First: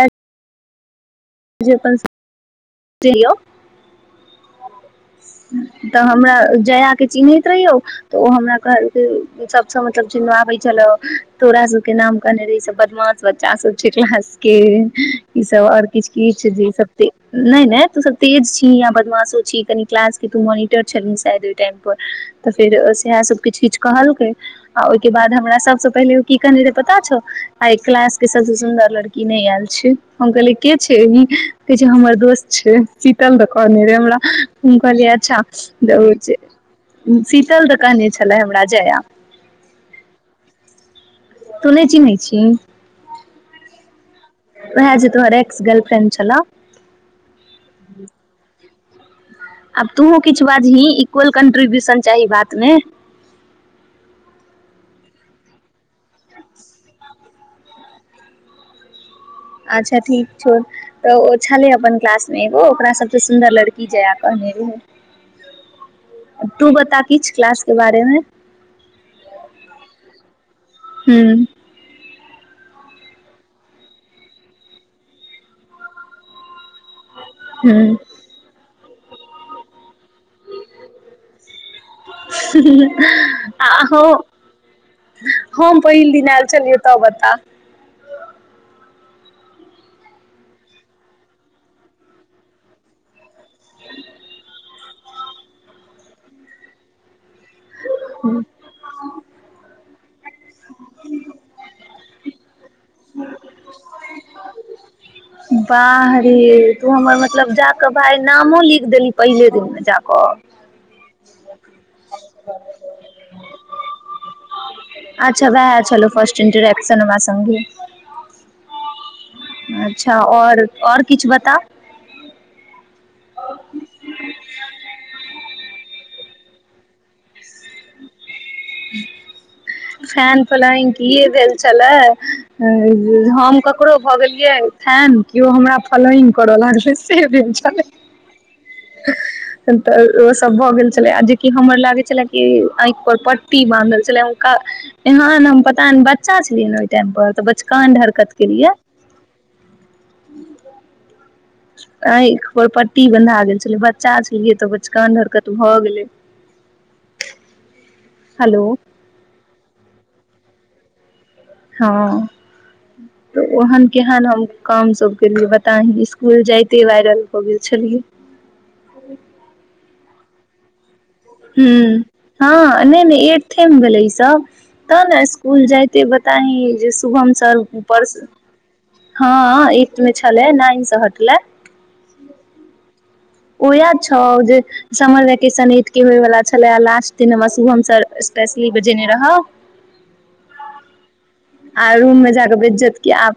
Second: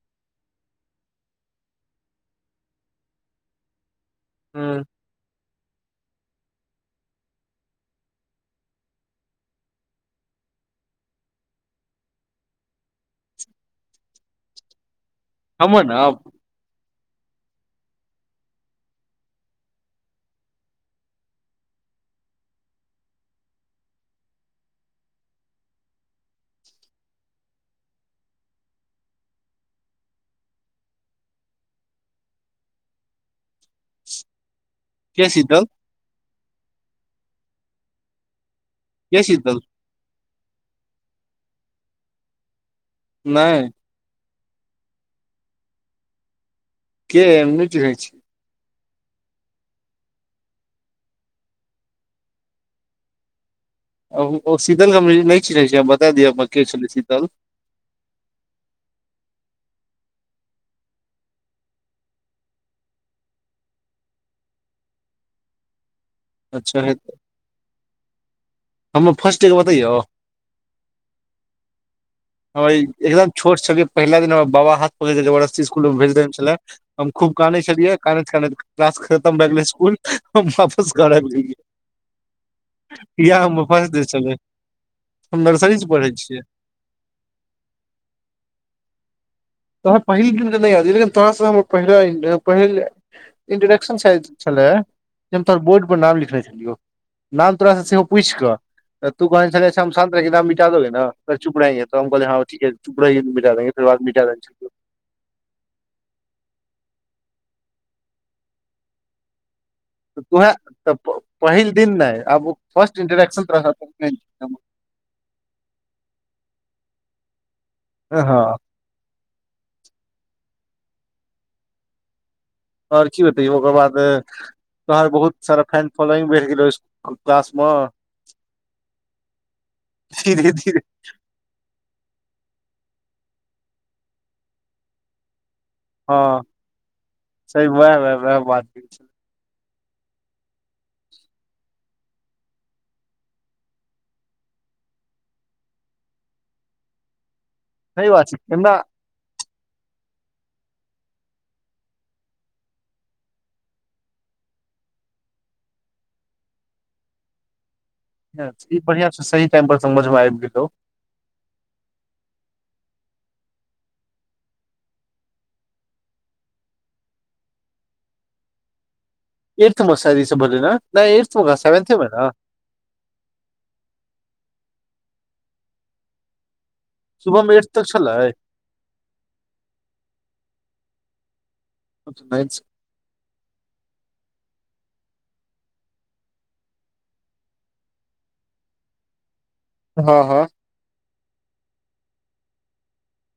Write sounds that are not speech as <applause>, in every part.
एक जे अपन सब जाइयौ ह तऽ हमरा जया के चिन्हैत रहियौ तऽ ओ हमरा कहलकै सबसँ मतलब चिन्हाबै छलौ तोरा सबके नाम कहने रहियै सब बदमाश बच्चा सब छै क्लास के ई सब हमर आओर ने किछु अब किछु जे सब नहि नहि तू सब तेज छी आ बदमाशो छी कनि क्लास के तूं मोनिटर छलहि तु सायद ओहि टाइम पर तऽ फेर सैहै सब किछ किछ कहलकयि आ ओइके बाद हमरा सबसे पहिले ओ की कहने रहै पता छौ आइ क्लासके सभसँ सुन्दर लड़की नहि आयल छै हम कहलियै के छै कहै छै हमर दोस्त छै शीतल दऽ कहने रहै हमरा हम कहलियै के अच्छा शीतल शीतल दऽ कहने छलै हमरा जया के शीतल तूं नहि चिन्है छिन्हि नहि ओहै जे तोहर एक्स गर्ल फ्रेंड छलौ के हम नहि चिन्हैय छियै आब तोहूँ किछु बाजही इक्वल कन्ट्रीब्यूशन चाही बातमे ओ शीतलके हम नहि चिन्है छियै हम बता दिअ हमरा के छलै शीतल अच्छा ठीक छौ तऽ ओ छलै अपन क्लासमे एगो ओकरा सबसँ सुन्दर लड़की जया कहने रहय तू अच्छा बता किछु क्लासके बारेमे हम फर्स्ट डे के बतैयौ हूँ हम एकदम छोट छलियै पहिला दिन हमरा बाबा हाथ पकड़ि कऽ जबरदस्ती स्कुल मे भेज देने छलय हम खूब कानै हूँ छलियै कानैत कानैत क्लास खतम भऽ गेलै स्कुल हम वापस घर आइब गेलयै। आहो नर्सरी हम से पढ़ै पहिल दिन छियै आयल छलियै तब बता तोहर पहिल दिन कै नहि याद छौलेकिन तोहराससँ हमर पहिला पहिल इंट्रोडक्शन च छलए जे हम तोहरा बोर्डपर नाम लिखने छलियौ नाम तोराँ सेहो पूछि कऽ त कह छल हम शान रख दे न चुप रहंगे त हमोल हँु मि द देंगेर बाद मिटा दे <inaudible> बाह रे तू हमर मतलब जा क भााय नामो लिख देली पहिले दिन मे त तू हैं जाकऽ तब पहिल दिन नहि आब फर्स्ट दिन तोरा सबस इंटेक्शन लेबौ। अच्छा वए चलो फर्स्ट इंटरैक्शन हमरा सगे हँ हँ अच्छा आओर आओर किछु बता आओर की बतैयौ ओकर बाद तोर बहुत सारा फैन फॉलोइंग भेट गेलौ इुल क्लासमे फेन धीरे धीरे फलांइग किए भेल छलै आ हम ककरो भऽ गेलियै फेन के हमरा फॉलोइंग हँ करऽ लागलै से भेल सही छल वएह वएह वएह बात तऽ ओ सब भऽ गेल छले आ जेकि हमर लागे छले कि आँखि पर पट कुी बानहल छलै हुनका एह हम पता बच्चा छलियै ओहि टाइम पर तऽ बचकान सही बात हरकत छै के केना लिए <inaudible> आख पर पट्टी बन्धा गेल छलै बच्चा छलियै तऽ बचकान हरकत भऽ गेलै हेलो ई बढ़िआँ छै सही टेम्पल समझमे आबि गेलहु हँ तऽ ओहन केहन हम काम सभ केलियै बताही इसकुल जाइते वायरल भऽ गेल छलियै एर त मस दस बरले ने नहि एट्थ मे कहाँ ह्म्म सेवेंथे मे ने हँ नहि नहि एथेमे भेलै इसभ तब ने स्कूल जाते बताही जे शुभम स एट्थ तक ऊपर स छलै हँ एथ मे छलै नाइनसँ हटले अछि ओ इएह छौ जे समर वैकेशन ठके होयवला छलै आ लास्ट दिन हम शुभम सर हमसभ स्पेशली बजेने रहौ हँ हँ आ रूम मे जााक बेज्जत क आ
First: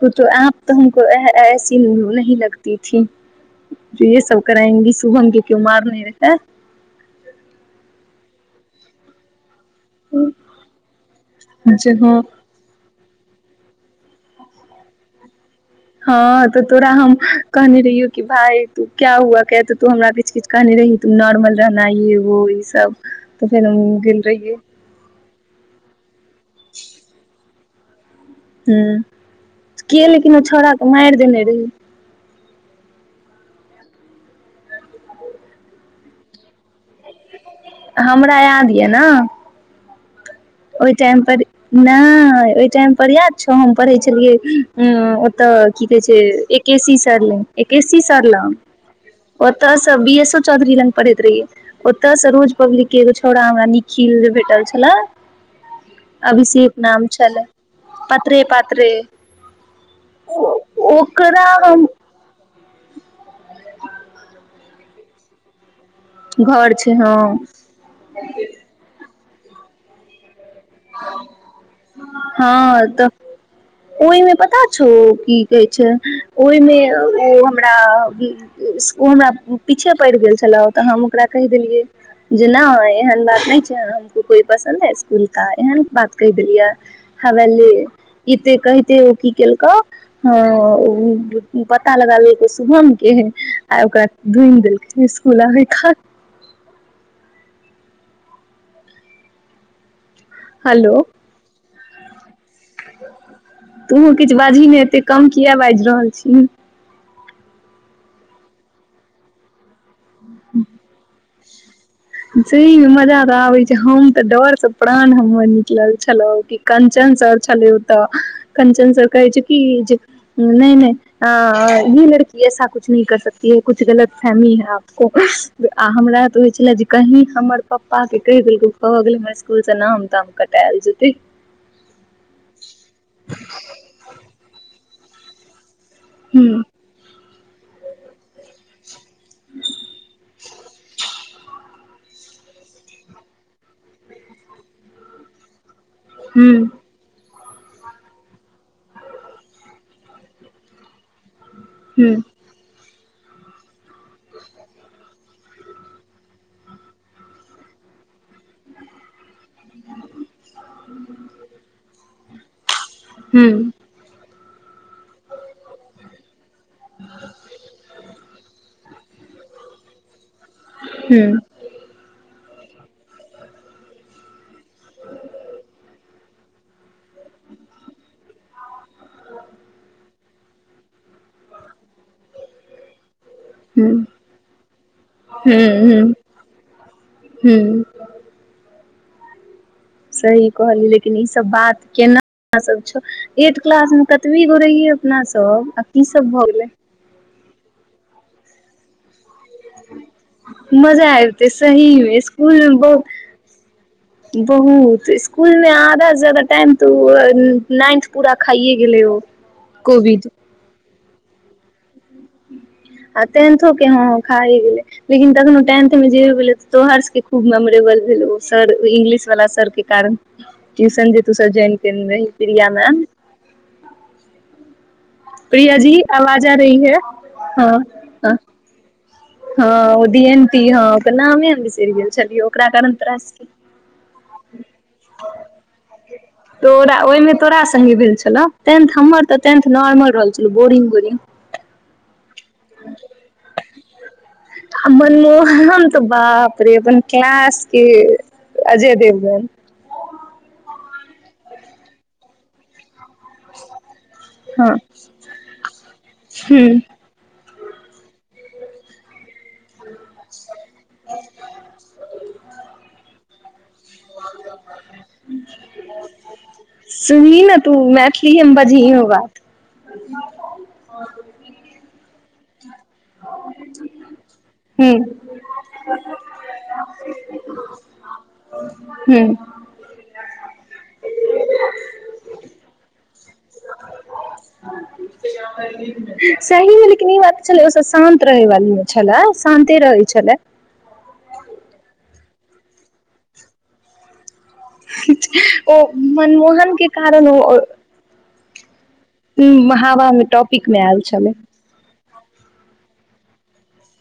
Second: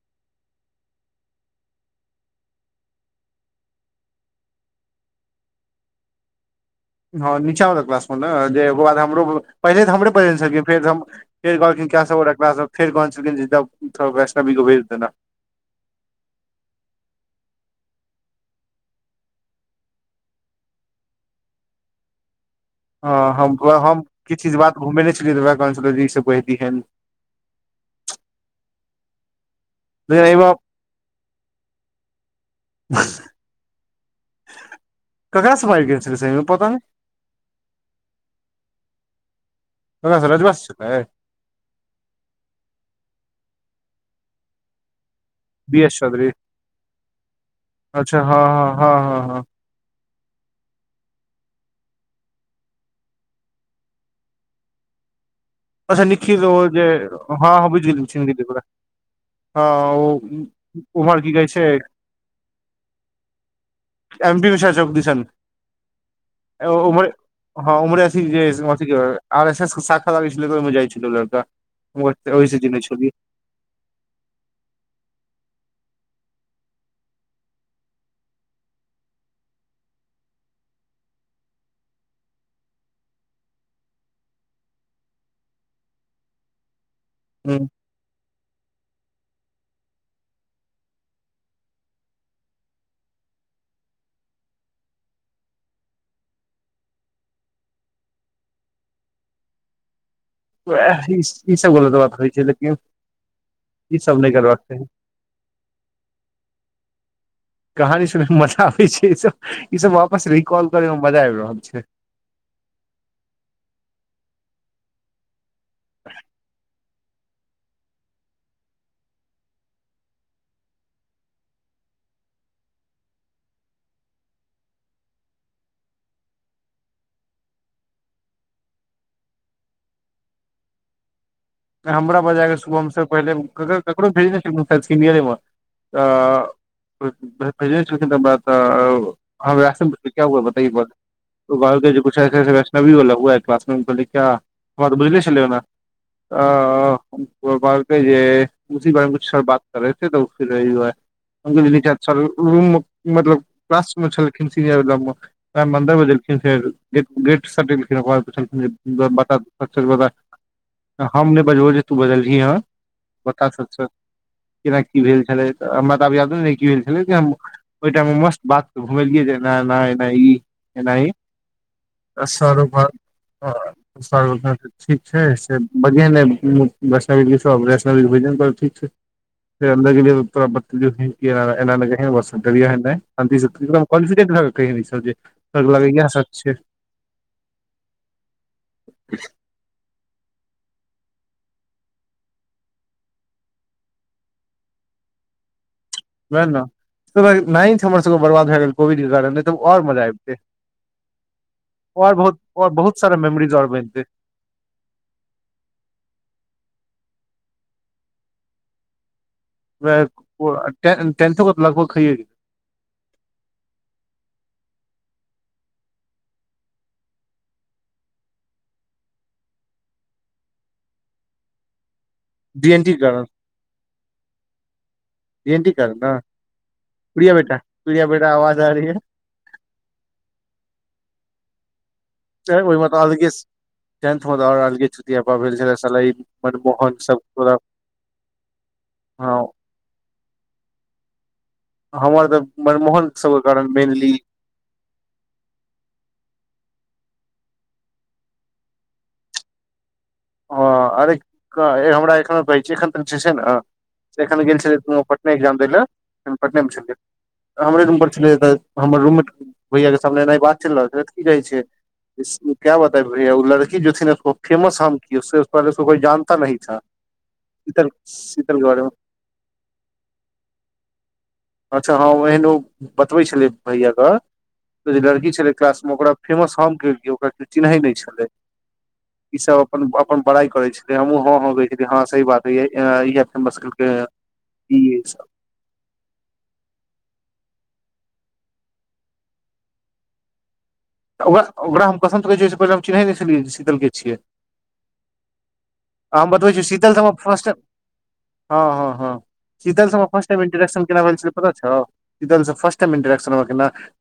को त आप तऽ हमको ऐ ऐसी न लगतीी ज ये सब करांगी सुभहम के क्यो मार नहि रहिते हँ निचा बला क्लास म न जे ओकर बाद हमरो पहिले तऽ हमरे बजेने छलखिन फेर हम फेरलखिन जे हँ सब फेर जिो वैष्णवी को भेज देना हँ तऽ तोरा हम कहने रहियौ कि भाय तू क्य हुआ क त तू हमरा किछ किछ कहने रही तू नॉर्मल रहना ये वो सब हँ तऽ हम फेर त हम गेल किछु चीज रहियै बात घुमेने छलियै इ सँब कहहि दिहीन हँ कि लेकिन ओ छोड़ा तऽ मारि देने रही ककरा सँ मारि भेल छलमे पता नहि हमरा याद यऽ ने ककरा सँ रजवा सँ ओहि छलै टाइम पर नहि ओहि टाइम पर याद हम पढ़ै छलियै तऽ बी की एस कहे छै चौधरी एक के सी सरले एकस सी अच्छा सर ल हँ हँ हँ हँ हँ ओतऽसँ बी एस चौधरी लग पढ़ैत रहिय ओते स रोज पब्लिक के एगो छौड़ा हमरा निखिल जे भेटल छले अच्छा निखिल ओ अभिषेक जे नाम छलै हां हां बुझ पातरे गेलये पातरे हाँ ओ उमहर की ओकरा कहेछै हम एम पी रोक दिसन घर छै उमहरे हँ हाँ उमहरे जे आरएसएसक शाखा लगाई छै ओहिसँ हां जीने तऽ छलियै ओहिमे पता छौ की कहे छै ओहिमे ओ हमरा हमरा पीछे पड़ि गेल छलौ तऽ हम ओकरा कहि देलियै जे नइ एहन बात नहि छै हमको कोई पसन्द है इकुल एहन बात कहि देलियै हवे ले एते कहिते ओ की केलकौ हां पता लगा लेलकौ शुभम के आ ओकरा ढूनि देलकौ स्कुल अबे खा ओ ह इस इस बो देबात हो तोहूँ किछु बाजही ने चाही एतै कम किया बाजि रहल छही कहानी सुनै मे मजा आबै छै ई सब ई सब वापस रिकॉल करेमे मजा आबि रहल छै अच्छा मजा तऽ आबै छै हम तऽ डरसो प्राण हमर निकलल छलौ कि कंचन सर छलौ तऽ कंचन सर कहे छै कि जे नहि नहि ई लड़की ऐसा कुछ नहि कर सकती है कुछ गलत फहमी है आपको आ हमरा तऽ होइ छले जे कही हमर पप्पा के कहि देलकौ भगेलौ हमरा इसकुल से नाम ताम कटेल जेतै हमरा बजाय क शुभम से पहिले ककर ककरो भेजने छलौ काहिल सीरियरेमे आ हूँ भेजने छलखुन हमरा त हमरा से पुछलखिन क्या हुआ बताईये एक बार त ऊ कहलकई के कुछ ऐसे ऐसे बैष्वी बोला हुआ है क्लासमे हम कहलियाई क्या हमरा तऽ बुझले छलै ओना ओ हूँ ओ कहलकई जे उसी बारे में कुछ सर बात करेे थे तऽ यही दुआरे हम कहलियाई हूँ सर मतलब क्लासमे छलखिन सीनियर ग़म उहे अंदर बाजेलखिन फेर गेट सटेलखिन ओकरबाद पुछलखिन बता त सच सच बता हम नहि बजबौ जे तू बजलही ह बता हूँ सच सच केना की भेल छलै तऽ हमरा तऽ <unintelligible> क्रिकेट खेले छलीयै ओहि टाइम में मस्त बाद के घुमेलियई जेना नहि नहि ई ऐना ई हूँ सरो पर सरो कहलखीन ठीक छै से बढ़िआ ने वैष्णवी घी छौ वैष्णवी भोजन कर ठीक छै फेर अंदर गेलियाउ तोरा बतेलियौ की ऐना ऐना जाहिये डरिये नहि <unintelligible> हूँ सब के हूँ लगाई येह हूँ सच छै ब हूँ <inaudible> सही कहलहि लेकिन ई सब बात <unintelligible> एट क्लासमे कतबी गो रहियै अपना सब की सब भऽ गेलै नाइंथ हमर सबके बर्बाद भ गेल कोविड के कारण तऽ आओर मजा आबितै मजा अबीतै आओर सहीमे बहुत स्कुल आओर बहुत सारा मेमोरीज आओर बनितै बहुत स्कुलमे आधासे जादा टाइम त नाइंथ पूरा खाइए गेलै ओ कोविड <unintelligible> टेथ लगभग खाये गेलै टेन्थो के ह खाए गेलै लेकिन तखनो टेंथ मे जे तोहर सबके खूब मेमोरेबल भेलै सर ऊ इंगलिश वाला सर के कारण ट्यूशन जे तू सब ज्वाइन टेनमे प्रिया डी एन टी के मैम कारण प्रिया जी आवाज आ रही है बे प्रीया बेटा आवाज आ रही है हां ओ दि एती हां ओकर नामें बिसरी गेल छलियै ओकरा ओइम कारण त तोरा अलगे सबके से टेंथ में द रहलियें चुतियापा भेल छलै साला इ मनमोहन तोरा सब ओहिमे तोरा संगे भेल छलौ टेंथ हमर तऽ हां टेंथ नॉर्मल रहल छलौ बोरिंग बोरिंग हमर त मनमोहन सब के कारण मेनली आ मनमोहनम तऽ बापरेबा क्लास के अजय देवगन हां अरे क हे हमरा एखनो कहै छै एखन जे छै न से एखन गेल हँ छलै पटने एग्जाम दै लऽ त हम पटने हूं मे छलै हमरे रूम पर छलै त हमर रूममेट भैया के सामने एनहि बात चलि रहल छलै तऽ की कहै छै क्या बताये उ <unintelligible> कि जोथि <unintelligible> नेसको फेमस हम सर पेहेल उसको कोइ जानता नहीं था सुनही ने तू शीतल मैथिलीए मे शीतलक बारेमे बजहियो बात अच्छा त एहन बतबै छलिये भेयाक ओ हूं जे लड़की छलै क्लासमे ओकरा फेमस हम केलियै ओकरा केऊ चिन्है नहि छलै हूं ईसभ अपन बरा बराई कराई चलाई हमहु हां हां कही देलीये सही बात अई इहै फेमस केलकई सही लेकिन ई बात छलै ओ सभ शान्त रहै वालीमे छलै शान्ते रहै छलै ओकरा ओकरा हम पसन्द करै छीयई ओइ से पहिने हम चिनहै नहि छलिये शीतलके छियै ओ आ मनमोहन के कारण ओ हाँ हाँ ह शीतल स हवा मे फर्स्ट टाइम टॉपिक मे इंट्रोडक्शन आयल केना भेल छलै पता छौ फिस्ट टाइम इंटरैक्शन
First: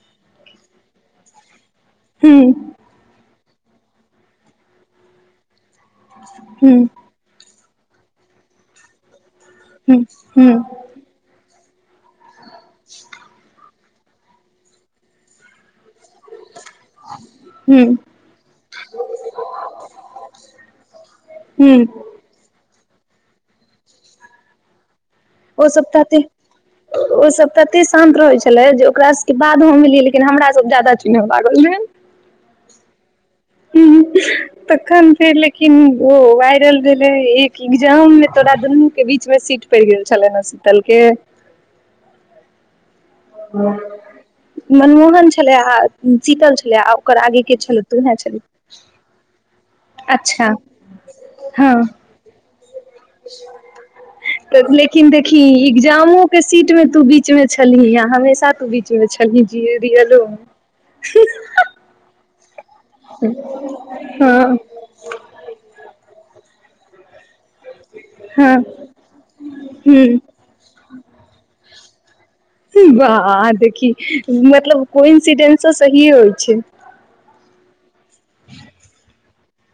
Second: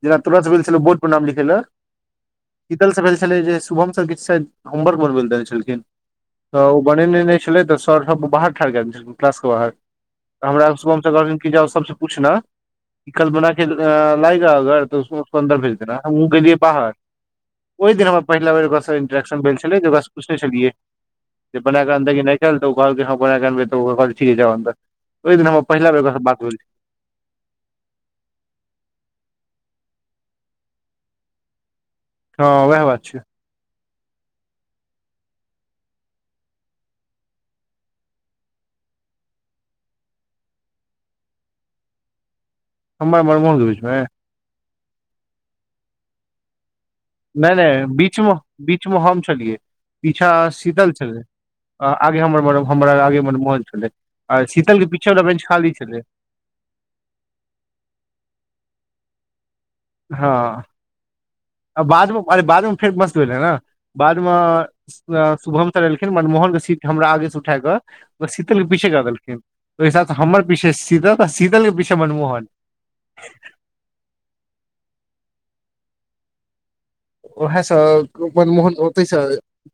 जेना तोरा जे भेल छलौ बोड पर नाम लिखेले हूं कतलसँ फैल छलै जे शुभम सर किछु शायद होमवर्क बनब लेल देने छलखिन त हूँ ओ बनेने नै छलै तऽ सर बाहर ठार कय देने छलै क्लास के बाहर हूँ हूँ हमरा शुभम जाओ सबसे पूछना ई कल्पना के आ लागग आ सन्दर भेलर दर गै बाहर हूँ ओहि दिन हमरा पहिला बेर ओकरासँ इन्ट्रेक्शन भेल छलै जे ओकरासँ पुछने छलियै जे हूँ बनाकऽ अनतै कि नई अनतौ कहलकइ हम बना कर अनबई तो वो कहलकइ ठीक जाउ अनबैइ ओ सब ओ सब तते शान्त रहै छले जे ओकरा सके बाद मिल लेकिन हमरा सब ज्यादा चुने लागल रहय हँ उएह बात छै तखन फेर लेकिन ओ वायरल भेले एक एग्जाम मे तोरा दुनू के बीच में सीट परि गेल कल्ला ने सूतलके हमर मर मोह द हो छै मनमोहन छलै आ शीतल छलै आ ओकर आगे नई के छलै नई तूहे बीच मे छलै बीच मे हम छलियै पीछा अच्छा शीतल छलै हँ आगे हमर बड़ के लेकिन पीछे वाला देखही बेंच खाली छलै इक्जामो के सीट मे तू बीच मे छलही हमेशा तू बीच छलही जी रियलो में हु हा आरे बादो म फेर मस्त भेलै ने बाद मे हँ ए ए शुभम स एलखिन मनमोहनक के सीट हमरा आगे स उठा क हँ शीतल के पीछे कऽ देलखिन ओहि हिसाब से ह हमर पीछे शीतल आ शीतल के पीछे मनमोहन वाह देखी मतलब कोइ इन्सिडेन्ट त सहीए होइ छै ओएहे स मनमोहन ओतै से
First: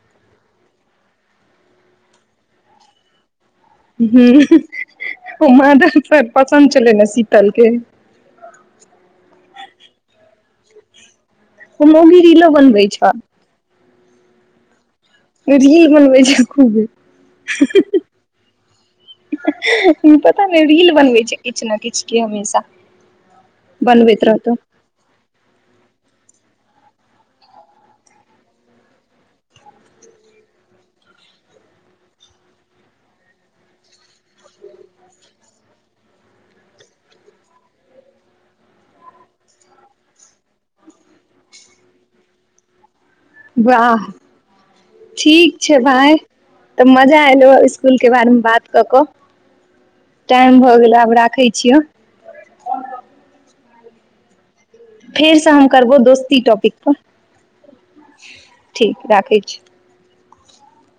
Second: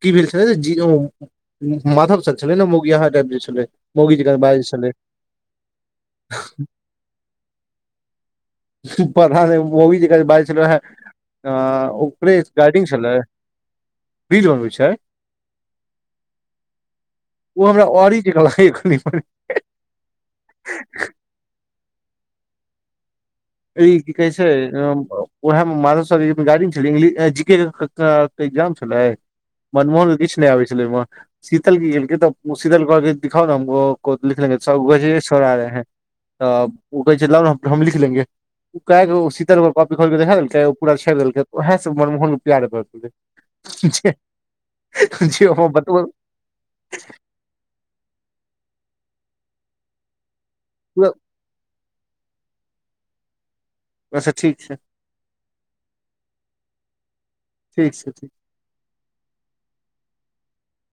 की भेल छलै जे वो माधव स छलै ने मौगिआहा टाइप जे छलै मौगी जकाँ हं बाजै छलै ओ माधव के पसन्द छलै ने शीतल के सुपधान मौगी जका बाजै छलै वहै अ हम ओ भी ओकरे रीलो बनबै गार्डिंग छ छलै रील बनवै छैय रील बनबै छै खूब ओ हमरा औरी जकाँ लागैये कनि मनि पता नई रील बनै छै किछु ने किछु के हमेशा ई की बनबैत कहै छै रहतौ ओह मधर शरीर में गाड़ी जीके जीएस के एग्जाम छलै मनमोहन के किछु नहि आबे छलै ओहि शीतल की गेल तऽ शीतल कहलकै दिखाओ न हमको गजबे छोड़ा रहे है तऽ ओ कहे छाई लाओ न हम लिख लेंगे ओ शीतल कॉपीओकर खोल क देखा देलकै ओहा ओ पूरा छोईर देलकै ओह स मनमोहन प्यार क लेलकै वाह जे ठीक हमरा छै बतबल भाय तऽ मजा एलहु स्कूल के बारे मे बात कक टाइम भऽ गेल आब राखै छियौ अच्छा ठीक छै फेरसँ हम करबो दोस्ती टॉपिक पर ठीक छै ठीक ठीक राखै छी <inaudible>